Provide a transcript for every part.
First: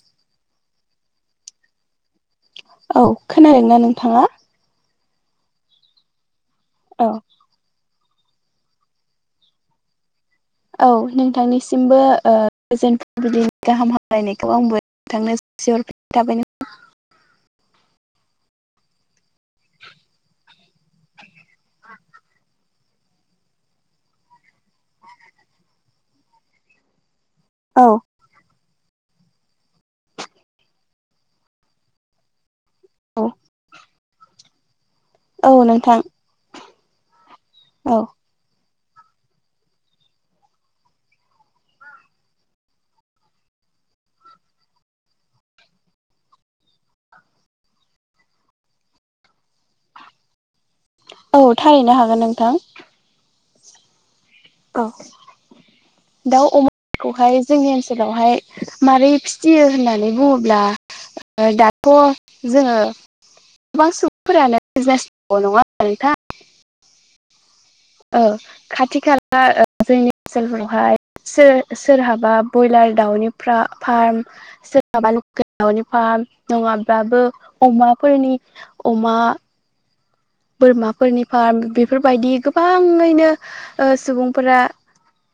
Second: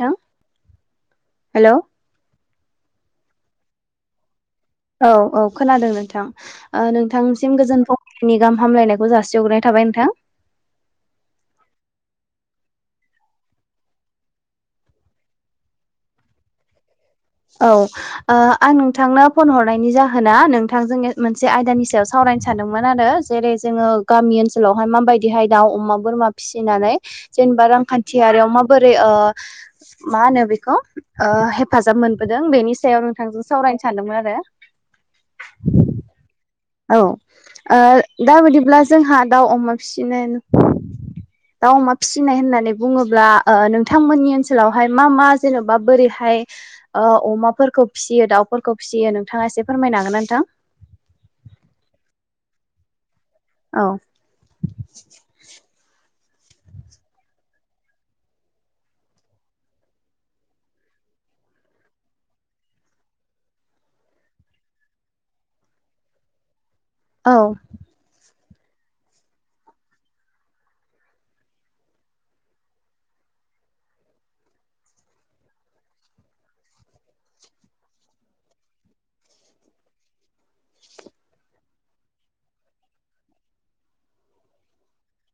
नोंथां हेलौ औ खोनादों ना नोंथाङा? औ औ खोनादों नोंथां ओ औ नोंथां सिम गोजोन फुंबिलिनि गाहाम हामलायनायखौ जासि हग्रोनाय थाबाय नोंथां। औ नोंथांनिसिमबो ओ गोजोन फुंबिलिनि गाहाम हामलायनायखौ आंबो थांनाय सियल थाबैनो [unintelligible] औ ओ आं नोंथांनो फन हरनायनि जाहोना नोंथांजों मोनसे आयदानि सायाव सावरायनो सानदोंमोन आरो जेरै जोङो गामि ओनसोलावहाय माबायदिहाय दाउ अमा बोरमा फिसिनानै जेनबा औ रांखान्थियारियाव माबोरै ओ मा होनो बेखौ ओ हेफाजाब मोन बोदों बेनि सायाव औ नोंथांजों सावरायनो सानदोंमोन आरो औ नोंथां औ ओ औ दा बिदिब्ला जोंहा दाउ अमा फिसिनाय दाउ अमा फिसिनाय होननानै बुङोब्ला ओ नोंथांमोननि ओनसोलावहाय मा मा जेन'बा बोरैहाय ओ अमाफोरखौ फिसियो दाउफोरखौ फिसियो नोंथाङा एसे फोरमायनो हागोन ना नोंथां? औ थारैनो हागोन नोंथां। औ औ दाउ अमा खौहाय जोंनि ओनसोलावहाय मारै फिसियो होननानै बुङोब्ला दाथ' जोङो गोबां सुबुंफोरानो बिजनेस नङा होनबा नोंथां औ औ खाथि खाला ओ जोंनि ओनसोलफोरावहाय सोर सोरहाबा बयलार दाउनि फ्रा फार्म सोरहाबा लकेल दावनि फार्म नङाब्लाबो अमाफोरनि अमा बोरमाफोरनि फार्म बेफोरबायदि गोबाङैनो ओ सुबुंफोरा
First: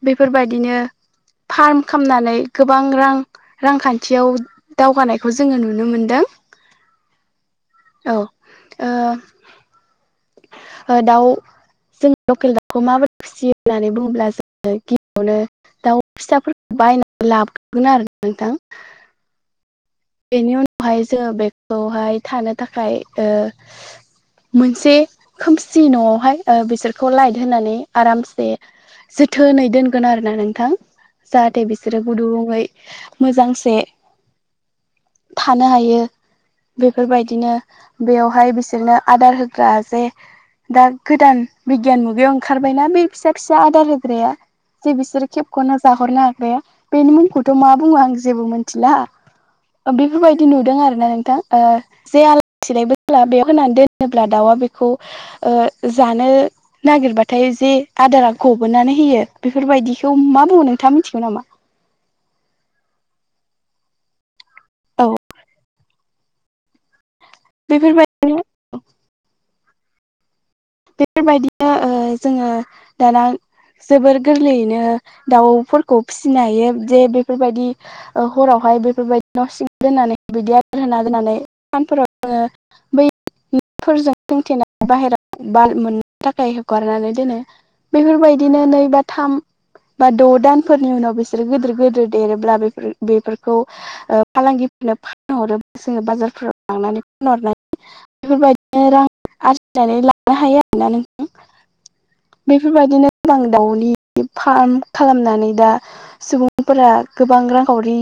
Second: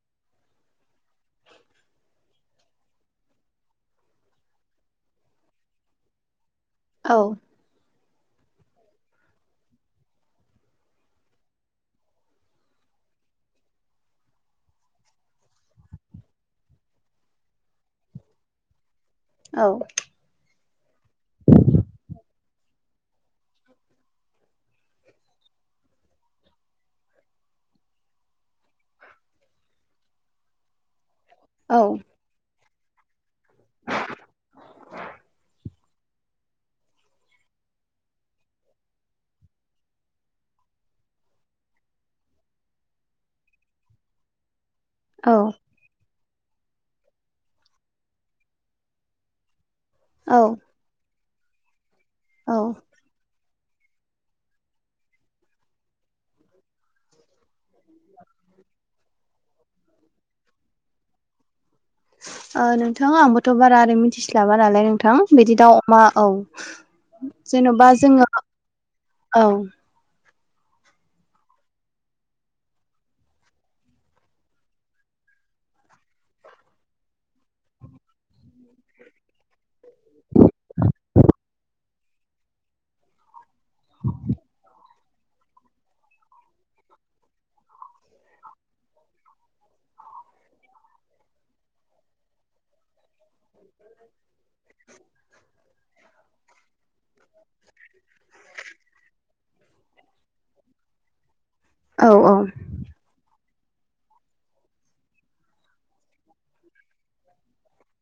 बेफोरबायदिनो फार्म खालामनानै गोबां रां रांखान्थियाव दावगानायखौ जोङो नुनो मोनदों। औ औ ओ ओ दाउ जों लकेल दाउखौ माबोरै फिसियो होननानै बुङोब्ला जोङो गिबियावनो दाउ फिसाफोरखौ बायनानै लाबोगोन आरो नोंथां। औ बेनि उनावहाय जों बेखौहाय थानो थाखाय ओ मोनसे खोमसि न'आवहाय ओ बिसोरखौ लाइट होनानै आरामसे जोथोनै दोनगोन आरोना नोंथां जाहाथे औ बिसोरो गुदुुङै मोजांसे - थानो हायो बेफोरबायदिनो बेयावहाय बिसोरनो आदार होग्रा जे दा गोदान बिगियान मुगायाव ओंखारबायना बे फिसा फिसा आदार होग्राया जे बिसोरो औ खेबख'ना जाहरनो हाग्राया बेनि मुंखौथ' मा बुङो आं जेबो मिथिला औ बेफोरबायदि नुदों आरो ना नोंथां ओ जे औ आलाय सिलायबो जाला बेयाव होनानै दोनोब्ला दाउआ बेखौ ओ जानो नागिरबाथाय जे आदारा गबोनानै होयो बेफोरबायदिखौ मा बुङो नोंथाङा मिथिगौ नामा? ओ नोंथां आंबोथ' बारा ओरै मिथिस्लाबा नालाय औ नोंथां बिदि दाउ अमा औ जेन'बा जोङो बेफोरबायदिनो औ बेफोरबायदिनो ओ जोङो दाना जोबोर गोरलैयैनो दाउफोरखौ फिसिनो हायो जे बेफोरबायदि ओ हरावहाय बेफोरबाय न' सिं दोननानै बिदि आदार होना दोननानै सानफोराव जोङो बै फोरजों सोंथेनानै बाहेरायाव ब मोननो थाखाय हगारनानै दोनो बेफोरबायदिनो नै बा थाम बा द' दानफोरनि उनाव बिसोरो गिदिर गिदिर देरोब्ला बेफोर बेफोरखौ फालांगिफोरनो फानहरोब्ला जोङो बाजारफोराव लांनानै फानहरनानै बेफोरबायदिनो रां आरजिनानै लानो हायो आरोोना औ नों बेफोरबायदिनो गोबां दाउनि फार्म खालामनानै दा सुबुंफोरा गोबां रांखावरि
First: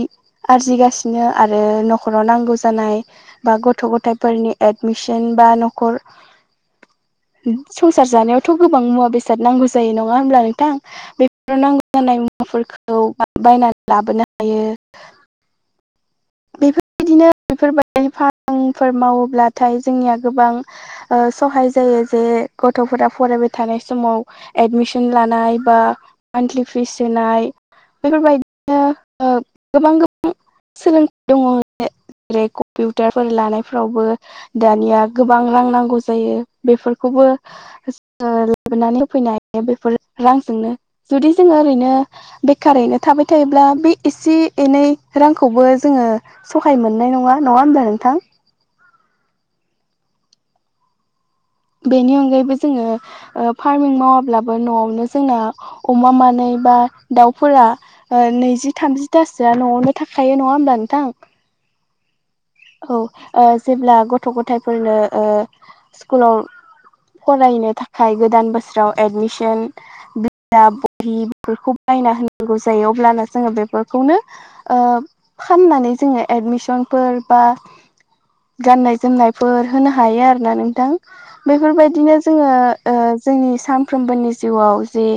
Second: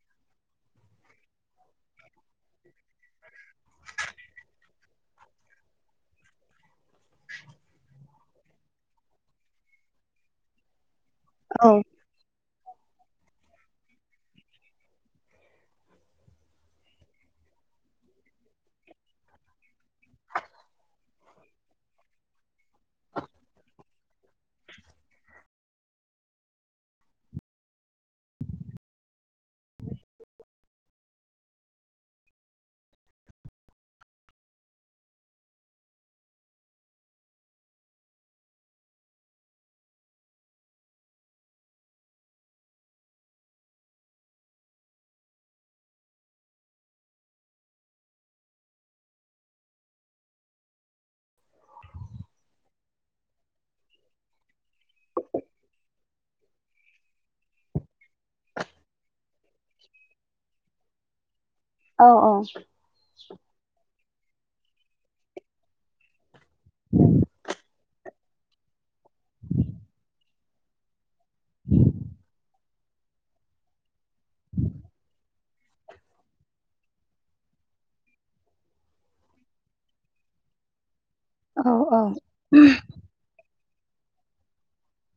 आरजिगासिनो आरो न'खराव नांगौ जानाय बा गथ' गथायाइफोरनि एडमिसन बा न'खर संसार जानायावथ' गोबां मुवा बेसाद नांगौ जायो नङा होमब्ला नोंथां बेफोर औ नांगौ जानाय मुवाफोरखौ बायनानै लाबोनो हायो [inaudible] बेफोरबायदिनो बेफोरबायदि फारामफोर मावोब्लाथाय जोंनिया गोबां सहाय जायो जे गथ'फोरा फरायबाय थानाय समाव एडमिसन लानाय बा मान्थलि फिस होनाय बेफोरबायदिनो गोबां गोबां सोलोंथाइ दङ जेरै कम्पिउटारफोर लानायफोरावबो दानिया गोबां रां नांगौ जायो बेफोरखौबो लाबोनानै होफैनो हायो बेफोर रांजोंनो जुदि जोङो ओरैनो बेखारैनो थाबाय थायोब्ला बे एसे एनै रांखौबो जोङो सहाय मोननाय नङा नङा होनोमब्लाा नोंथां बेनि अनगायैबो जोङो फार्मिं मावाब्लाबो न'आवनो जोंना अमा मानाय बा दाउफोरा नैजि थामजिथासोआ न'आवनो थाखायो नङा होमब्ला नोंथां औ औ औ जेब्ला गथ' गथायफोरनो स्कुलाव फरायनो थाखाय गोदान बोसोराव एडमिसन बिजा बहि बेफोरखौ बायना होनांगौ जायो अब्लानोा जोङो बेफोरखौनो फाननानै जोङो एडमिसनफोर बा गाननाय जोमनायफोर होनो हायो आरो ना नोंथां औ औ बेफोरबायदिनो जोङो जोंनि सानफ्रोमबोनि जिउआव जे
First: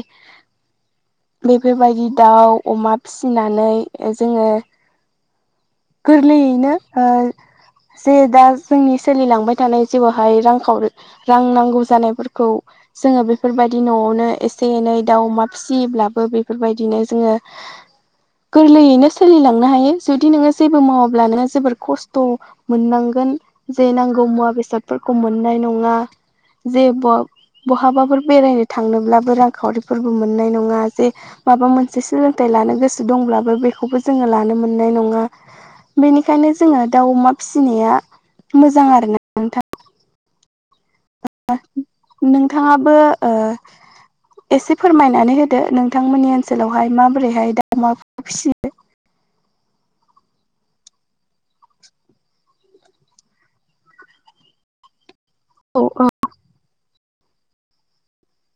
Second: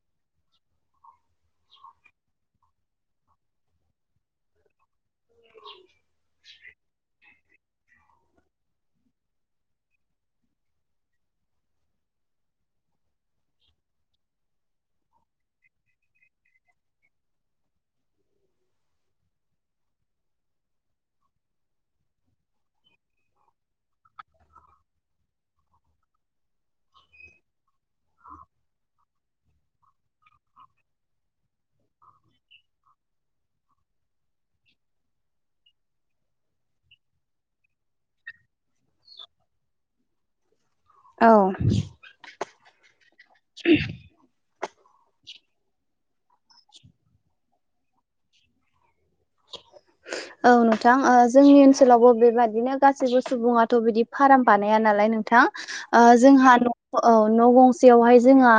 बेफोरबायदि दाउ अमा फिसिनानै जोङो गोरलैयैनो जे दा जोंनि सोलिलांबाय थानाय जेवावहाय रांखावरि रां नांगौ जानायफोरखौ जोङो बेफोरबायदि न'आवनो एसे एनै दाउ अमा फिसियोब्लाबो बेफोरबायदिनो जोङो [inaudible] गोरलैयैनो सोलिलांनो हायो जुदि नोङो जेबो मावोब्ला नोङो जोबोर खस्थ' मोननांगोन जे नांगौ मुवा बेसादफोरखौ मोननाय नङा जे बहाबाफोर बेरायनो थांनोब्लाबो रांखावरिफोरबो मोननाय नङा जे माबा मोनसे सोलोंथाइ लानो गोसो दंब्लाबो बेखौबो जोङो लानो मोननाय नङा बेनिखायनो जोङो दाउ अमा फिसिनाया मोजां आर ना नोंथां औ नोंथाङाबो एसे फोरमायनानै होदो नोंथांमोननि ओनसोलावहाय माबोरैहाय दाउ अमा फिसि औ नोंथां जोंनि ओनसोलावबो बेबादिनो गाससिबो सुबुङाथ' बिदि फार्म बानाया नालाय नोंथां औ जोंहा न' न' गंसेयावहाय जोंहा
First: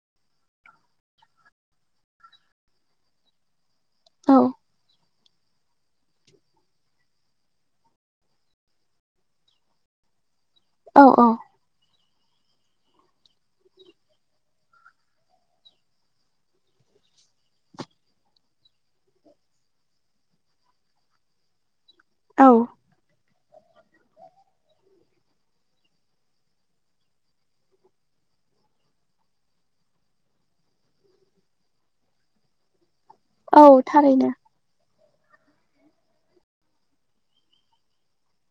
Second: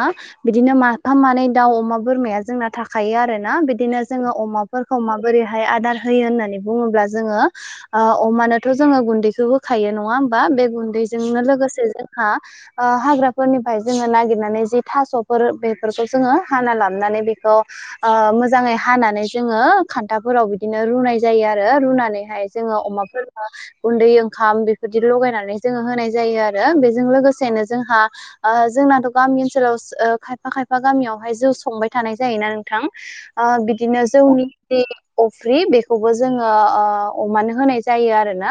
बिदिनो माफाम मानै दाउ अमा बोरमाया जोंना थाखायो आरोोना बिदि बिदिनो जोङो औ अमाफोरखौ माबोरैहाय आदार होयो होननानै बुङोब्ला जोङो अमानोथ' जोङो गुन्दैखौ होखायो नङा होमबा बे औ गुन्दैजोंनो लोगोसे जोंहा ओ हाग्राफोरनिफ्राय जोङो नागिरनानै जि थास'फोर बेफोरखौ जोङो हाना लाबनानै बेखौ ओ मोजाङै हानानै जोङो खान्थाफोराव बि बिदिनो रुनाय जायो आरो रुनानैहाय औ जोङो अमाफोर गुन्दै ओंखाम बेफोरदि लगायनानै जोङो होनाय जायो आरो बेजों लोगोसेनो जोंहा ओ जोंनाथ' गामि ओनसोलाव ओ खायफा खायफा गामियावहाय जौ संबाय थानाय जायोना नोंथां आ औ बिदिनोसों थारैनो द अफ्रि बेखौबो जोङो अमानो होनाय जायो आरोना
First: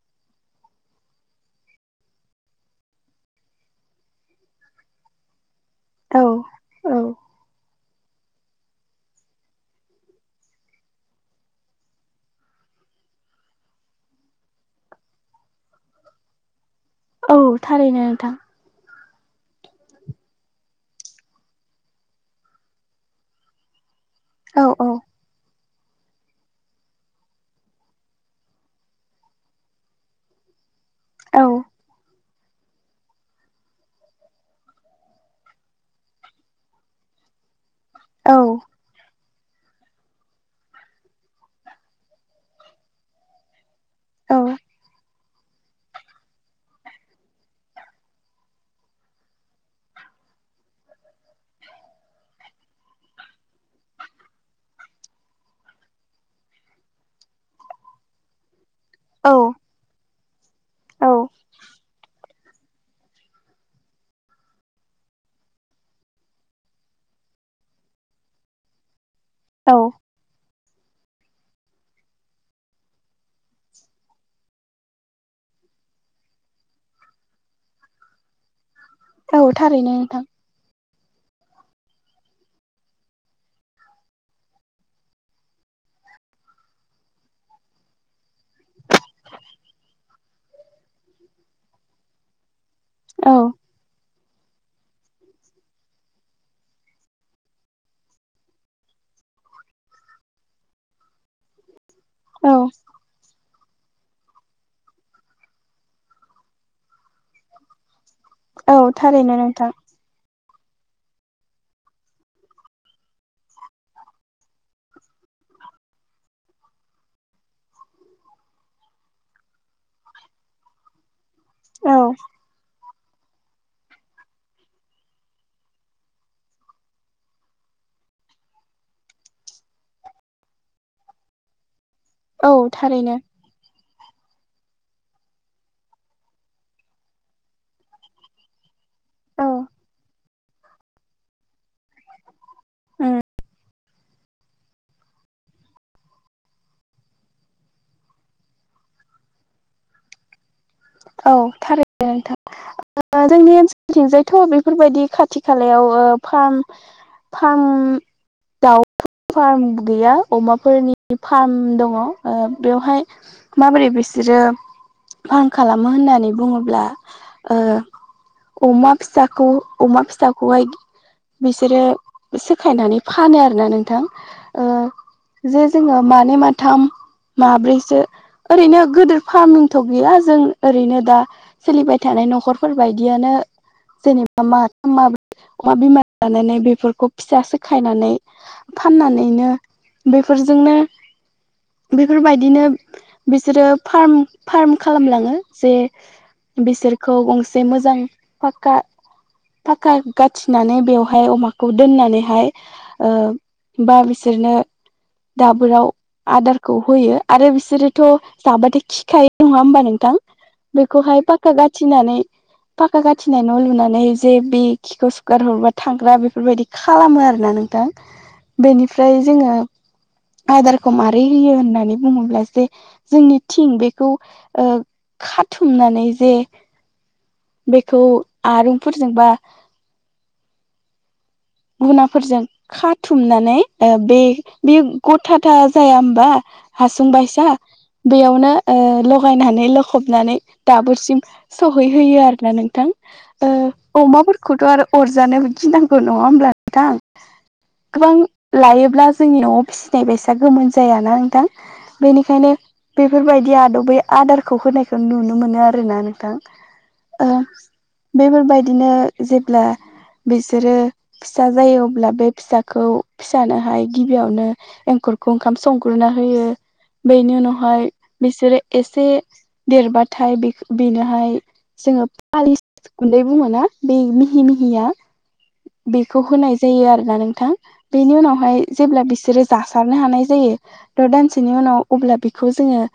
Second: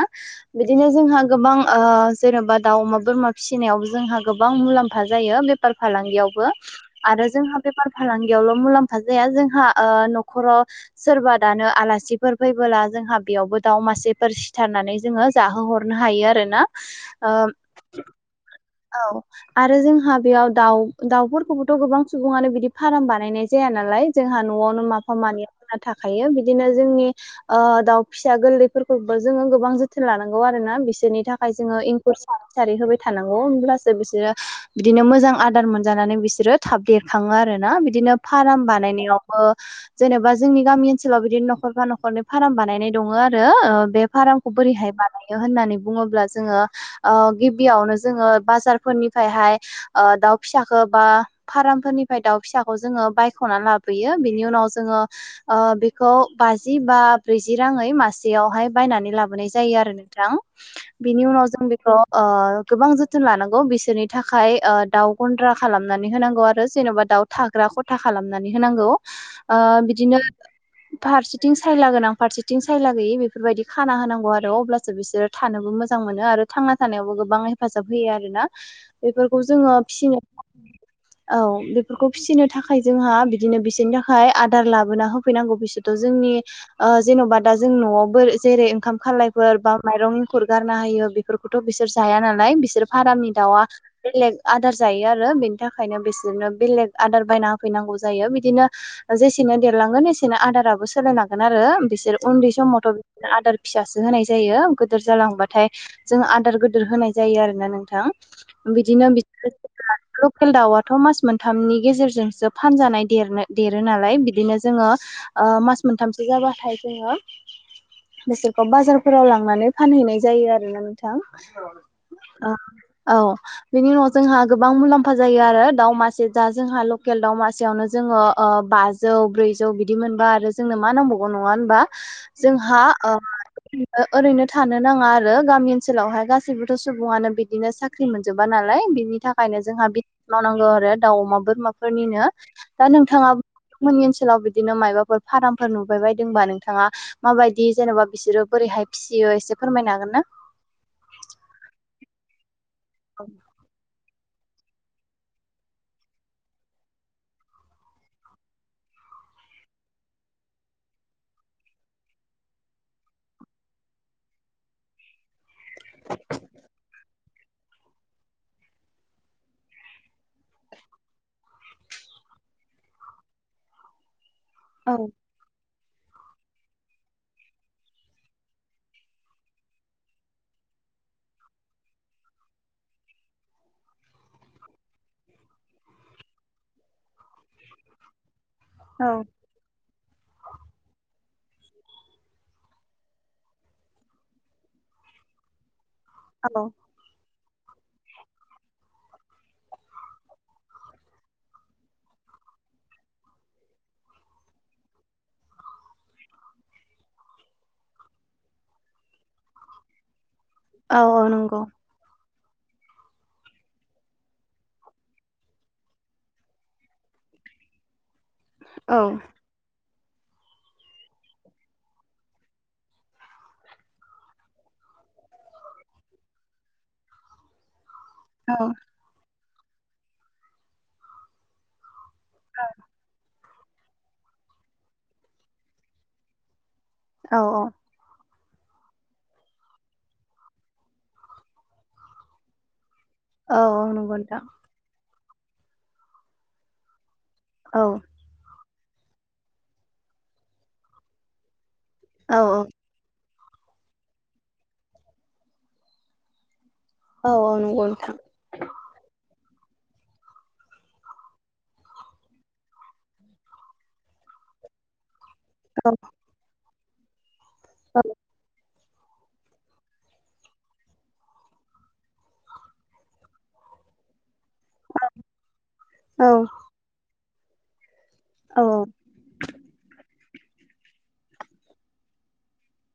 बिदिनो जोंहा गोबां जेन'बा दाउ अमा बोरमा फिसिनायावबो जोंहा गोबां मुलाम्फा जायो बे फार औ फालांगियावबो औ आरो जोंहा बेफार फालांगियावल' मुलाम्फा जाया जोंहा न'खराव सोरबा दानो आलासिफोर फैबोला जोंहा बेयावबो दाउ मासेफोर सिथारनानै जोङो जाहोहरनो हायो आरोना ओ औ थारैनो नोंथां औ आरो जोंहा बेयाव दाउ दाउफोरखौबोथ' गोबां सुबुङानो बिदि फार्म बानायनाय जाया नालाय जोंहा औ न'आवनो औ माफा मानैया होना थाखायो बिदिनो जोंनि ओ दाउ फिसा गोरलैफोरखौबो जोङो गोबां जोथोन लानांगौ आरो ना बिस सोरनि औ थाखाय जोङो इंकुर सार सारि होबाय थानां होमब्लासो बिसोरो बिदिनो मोजां आदार मोनजानानै बिसोरो थाब देरखाङो आरोना बि दिनो औ फाराम बानायनायाव बो जेन'बा जोंनि गामि ओनसोलाव बिदिनो न'खरफा न'खरनि फार्म बानायनाय दङो आरो ओ बे औ फारामखौ बोरैहाय बानायो होन्नानै बुङोब्ला जोङो ओ गिबियावनो जोङो बाजारफोरनिफ्रायहाय ओ दाउ फिसाख बा फार्मफोरनिफ्राय दाउ फिसाखौ जोङो बायख'नानै लाबोयो बेनि उनाव जोङो ओ बेखौ बाजि बा ब्रैजि राङै मास जेयावहाय बायनानै लाबोनाय औ जायो आरो नोंथां। बिनि उनाव जों बेखौ ओ गोबां जोथोन लानांगौ बिसोरनि थाखाय ओ दाउ गन्द्रा खालामनानै होनांगौ आरो जेन'बा दाउ थाग्रा खथा खालामनानै होनांगौ ओ औ बिदिनो फारसेथिं सायलागोन आं फारसेथिं थानोबो मोजां मोनो आरो थांना थानायावबो गोबाङै हेफाजाब होयो आरोना बेफोरखौ औ जोङो थारैनो नोंथां फिसिनो औ बेफोरखौ फिसिनो थाखाय जोंहा बिदिनो बिसोरनि थाखाय आदार लाबोना होफैनांगौ बिसोरथ' जोंनि ओ‌ जेन'बा दा जों न'आवबो जेरै ओंखाम खालायफोर बा माइरं एंखुर गारनो हायो बे फोरफोरखौथ' बिसोर जाया नालाय बिसोर औ फारामनि दाउआ बेलेग आदार जायो आरो बेनि थाखायनो बिसोरनो बेलेग आदार बायना होफैनांगौ जायो बिदिनो जेसेनो देरलांगोन एसेनो आदाराबो सोलायलांगोन आरो बिसोर उन्दै औ समावथ' आदार फिसासो होनाय जायो गोदोर जालांबाथाय जों आदार गोदोर होनाय जायो आरोना नोंथां औ बिदिनो बि थारैनो नोंथां [unintelligible] खेल दाउआथ' मास मोनथामनि गेजेरजोंसो फानजानाय देरनो-देरो नालाय बिदिनो जोङो ओ मास मोनथामसो जाबाथाय जोङो बिसोरखौ बाजारफोराव लांनानै फानहैनाय जायो आरो ना नोंथां। औ औ औ बेनि उनाव जोंहा गोबां मुलाम्फा जायो आरो दाव मासे जा जोंहा लकेल दावमासेयावनो जोङो ओ बाज जौ ब्रैजौ बिदि मोनबा आरो जोंनो मा नांबावगौ नङा होनबा? औ जोंहा ओ थारैनो ओरैनो थानो नाङा आरो गामि ओनसोलावहाय गासैबो थ' सुबुङानो बिदिनो साख्रि मोनजोबा नालाय बिनि औ थाखायनो जोंहा बि मावनांगौ आरो दाउ अमा बोरमाफोरनिनो दा उम नोंथाङा मोननि ओनसोलाव बिदिनो मायबाफोर फार्मफोर नुबाय बायदोंबा नोंथाङा माबायदि जेन'बा बिसोरो बोरैहाय फिसियो एसे फोरमायनो हागोन ना? औ थारै दे नोंथां ओ‌ जोंनि ओनसोलथिंजायथ' बेफोरबायदि खाथि खालायाव ओ फार्म फार्म दाउ फार्म गैया अमाफोरनि फार्म दङ बेवहाय माबोरै बिसोरो फार्म खालामो होननानै बुङोब्ला ओ अमा फिसाखौ अमा फिसाखौहाय बिसोरो सखायनानै फानो आरोना नोंथां ओ औ जे जोङो मानै माथाम माब्रैसो ओरैनो गिदिर फार्मथ' गैया जों ओरैनो दा सोलिबाय थानाय न'खर बेफोरबायदियानो जेनेबा माथाम माब्रै अमा बिमा लानानै बेफोरखौ फिसा सो सिखायनानै औ फाननानैनो बेफोरजोंनो बेफोरबायदिनो बिसोरो फार्म फार्म खालामलाङो जे औ बिसोरखौ गंसे मोजां फाक्का फाक्का गाथिनानै बेवहाय अमाखौ दोननानैहाय ओ बा बिसोरनो दाबोराव आदारखौ होयो आरो बिसोरोथ' जाबाथाय खिखायो नङा होमबा नोंथां औ बेखौहाय औ फाक्का नंगौ गाथिनानै फाक्का गाथिनाय न' लुनानै जे बि खिखौ सुगार हरबा थांग्रा बेफोरबायदि खालामो आरोना नोंथां औ बेनिफ्राय जोङो आदारखौ मारै होयो होननानै बुङोब्ला जे जोंनि थिं बेखौ खाथुमनानै जे बेखौ आरंफोरजोंबा गुनाफोरजों खाथुमनानै बे बे गथाथा जाया होमबा हासुं औ बायसा बेयावनो ओ लगायनानै लख'बनानै दाबोरसिम सहैहोयो आरोना नोंथां औ औ ओ नंगौ नोंथां अमाफोरखौथ' आरो अरजानोबो गिनांगौ नङा होमब्ला नोंथां औ गोबां लायोब्ला जोंनि न'वाव फिसिनाय बायसा गोमोन जायाना नोंथां औ बेनिखायनो बेफोरबायदि आदबै आदारखौ होनायखौ नुनो मोनो आरोना नोंथां औ औ नंगौ नोंथां बेफोरबायदिनो जेब्ला बिसोरो फिसा जायो अब्ला बे फिसाखौ फिसानोहाय गिबियावनो एंखुर खौ ओंखाम औ संग्रोना होयो बेनि उनावहाय बिसोरो एसे देरबाथाय बे बेनोहाय जोङो फालिस गुन्दै बुङोना बे मिहि मिहिया बेखौ औ होनाय जायो आरोना नोंथां बेनि औ उनावहाय जेब्ला बिसोरो जासारनो हानाय जायो थ' दानसेनि उनाव अब्ला बेखौ जोङो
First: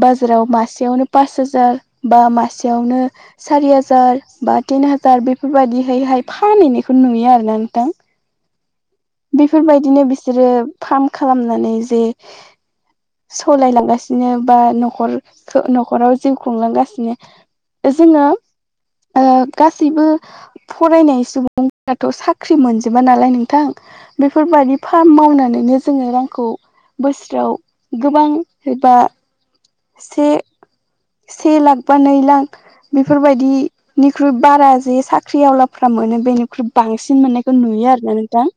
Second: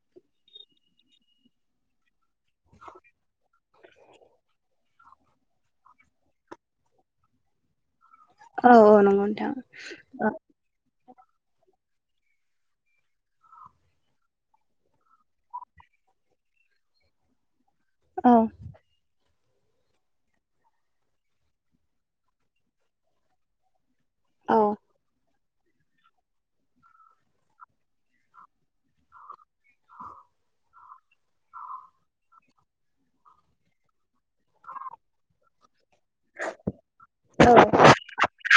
बाजाराव मासेयावनो पास हाजार बा मासेयावनो सारि हाजार बा तिन हाजार बेफोरबायदिहैहाय फानहैनायखौ नुयो आरोना नोंथां औ औ नंगौ नोंथां बेफोरबायदिनो औ बिसोरो फार्म खालामनानै जे सलायलांगासिनो बा न'खर न'खराव जिउ खुंलांगासिनो जोङो औ ओ गासैबो फरायनाय सुबुंफ्राथ' साख्रि मोनजोबा नालाय नोंथां बेफोरबायदि फार्म मावनानैनो जोङो रांखौ बोसोराव गोबां एबा से से लाख बा नै लाख बेफोरबायदिनिख्रुइ बारा जे साख्रियावला फ्रा मोनो बेनिख्रुइ बांसिन औ मोननायखौ नुयो आरोना नोंथां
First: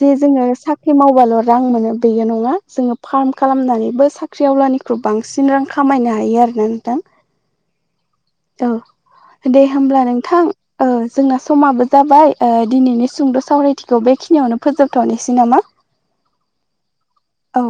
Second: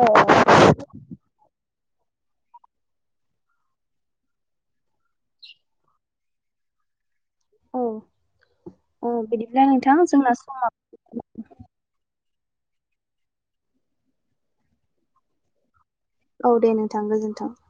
जे जोङो औ साख्रि मावबाल' रां मोनो बेयो नङा जोङो फार्म खालामनानैबो साख्रि आवलानिख्रुइ बांसिन रां खामायनो हायो आरो औ औ दे बिदिब्ला होमब्ला जोंना नोंथां समा औ जोंना समाबो जाबाय दिनैनि सुंद' सावरायथिखौ बेखिनियावनो फोजोबथ'नोसै नामा औ दे नोंथां गोजोनथों - औ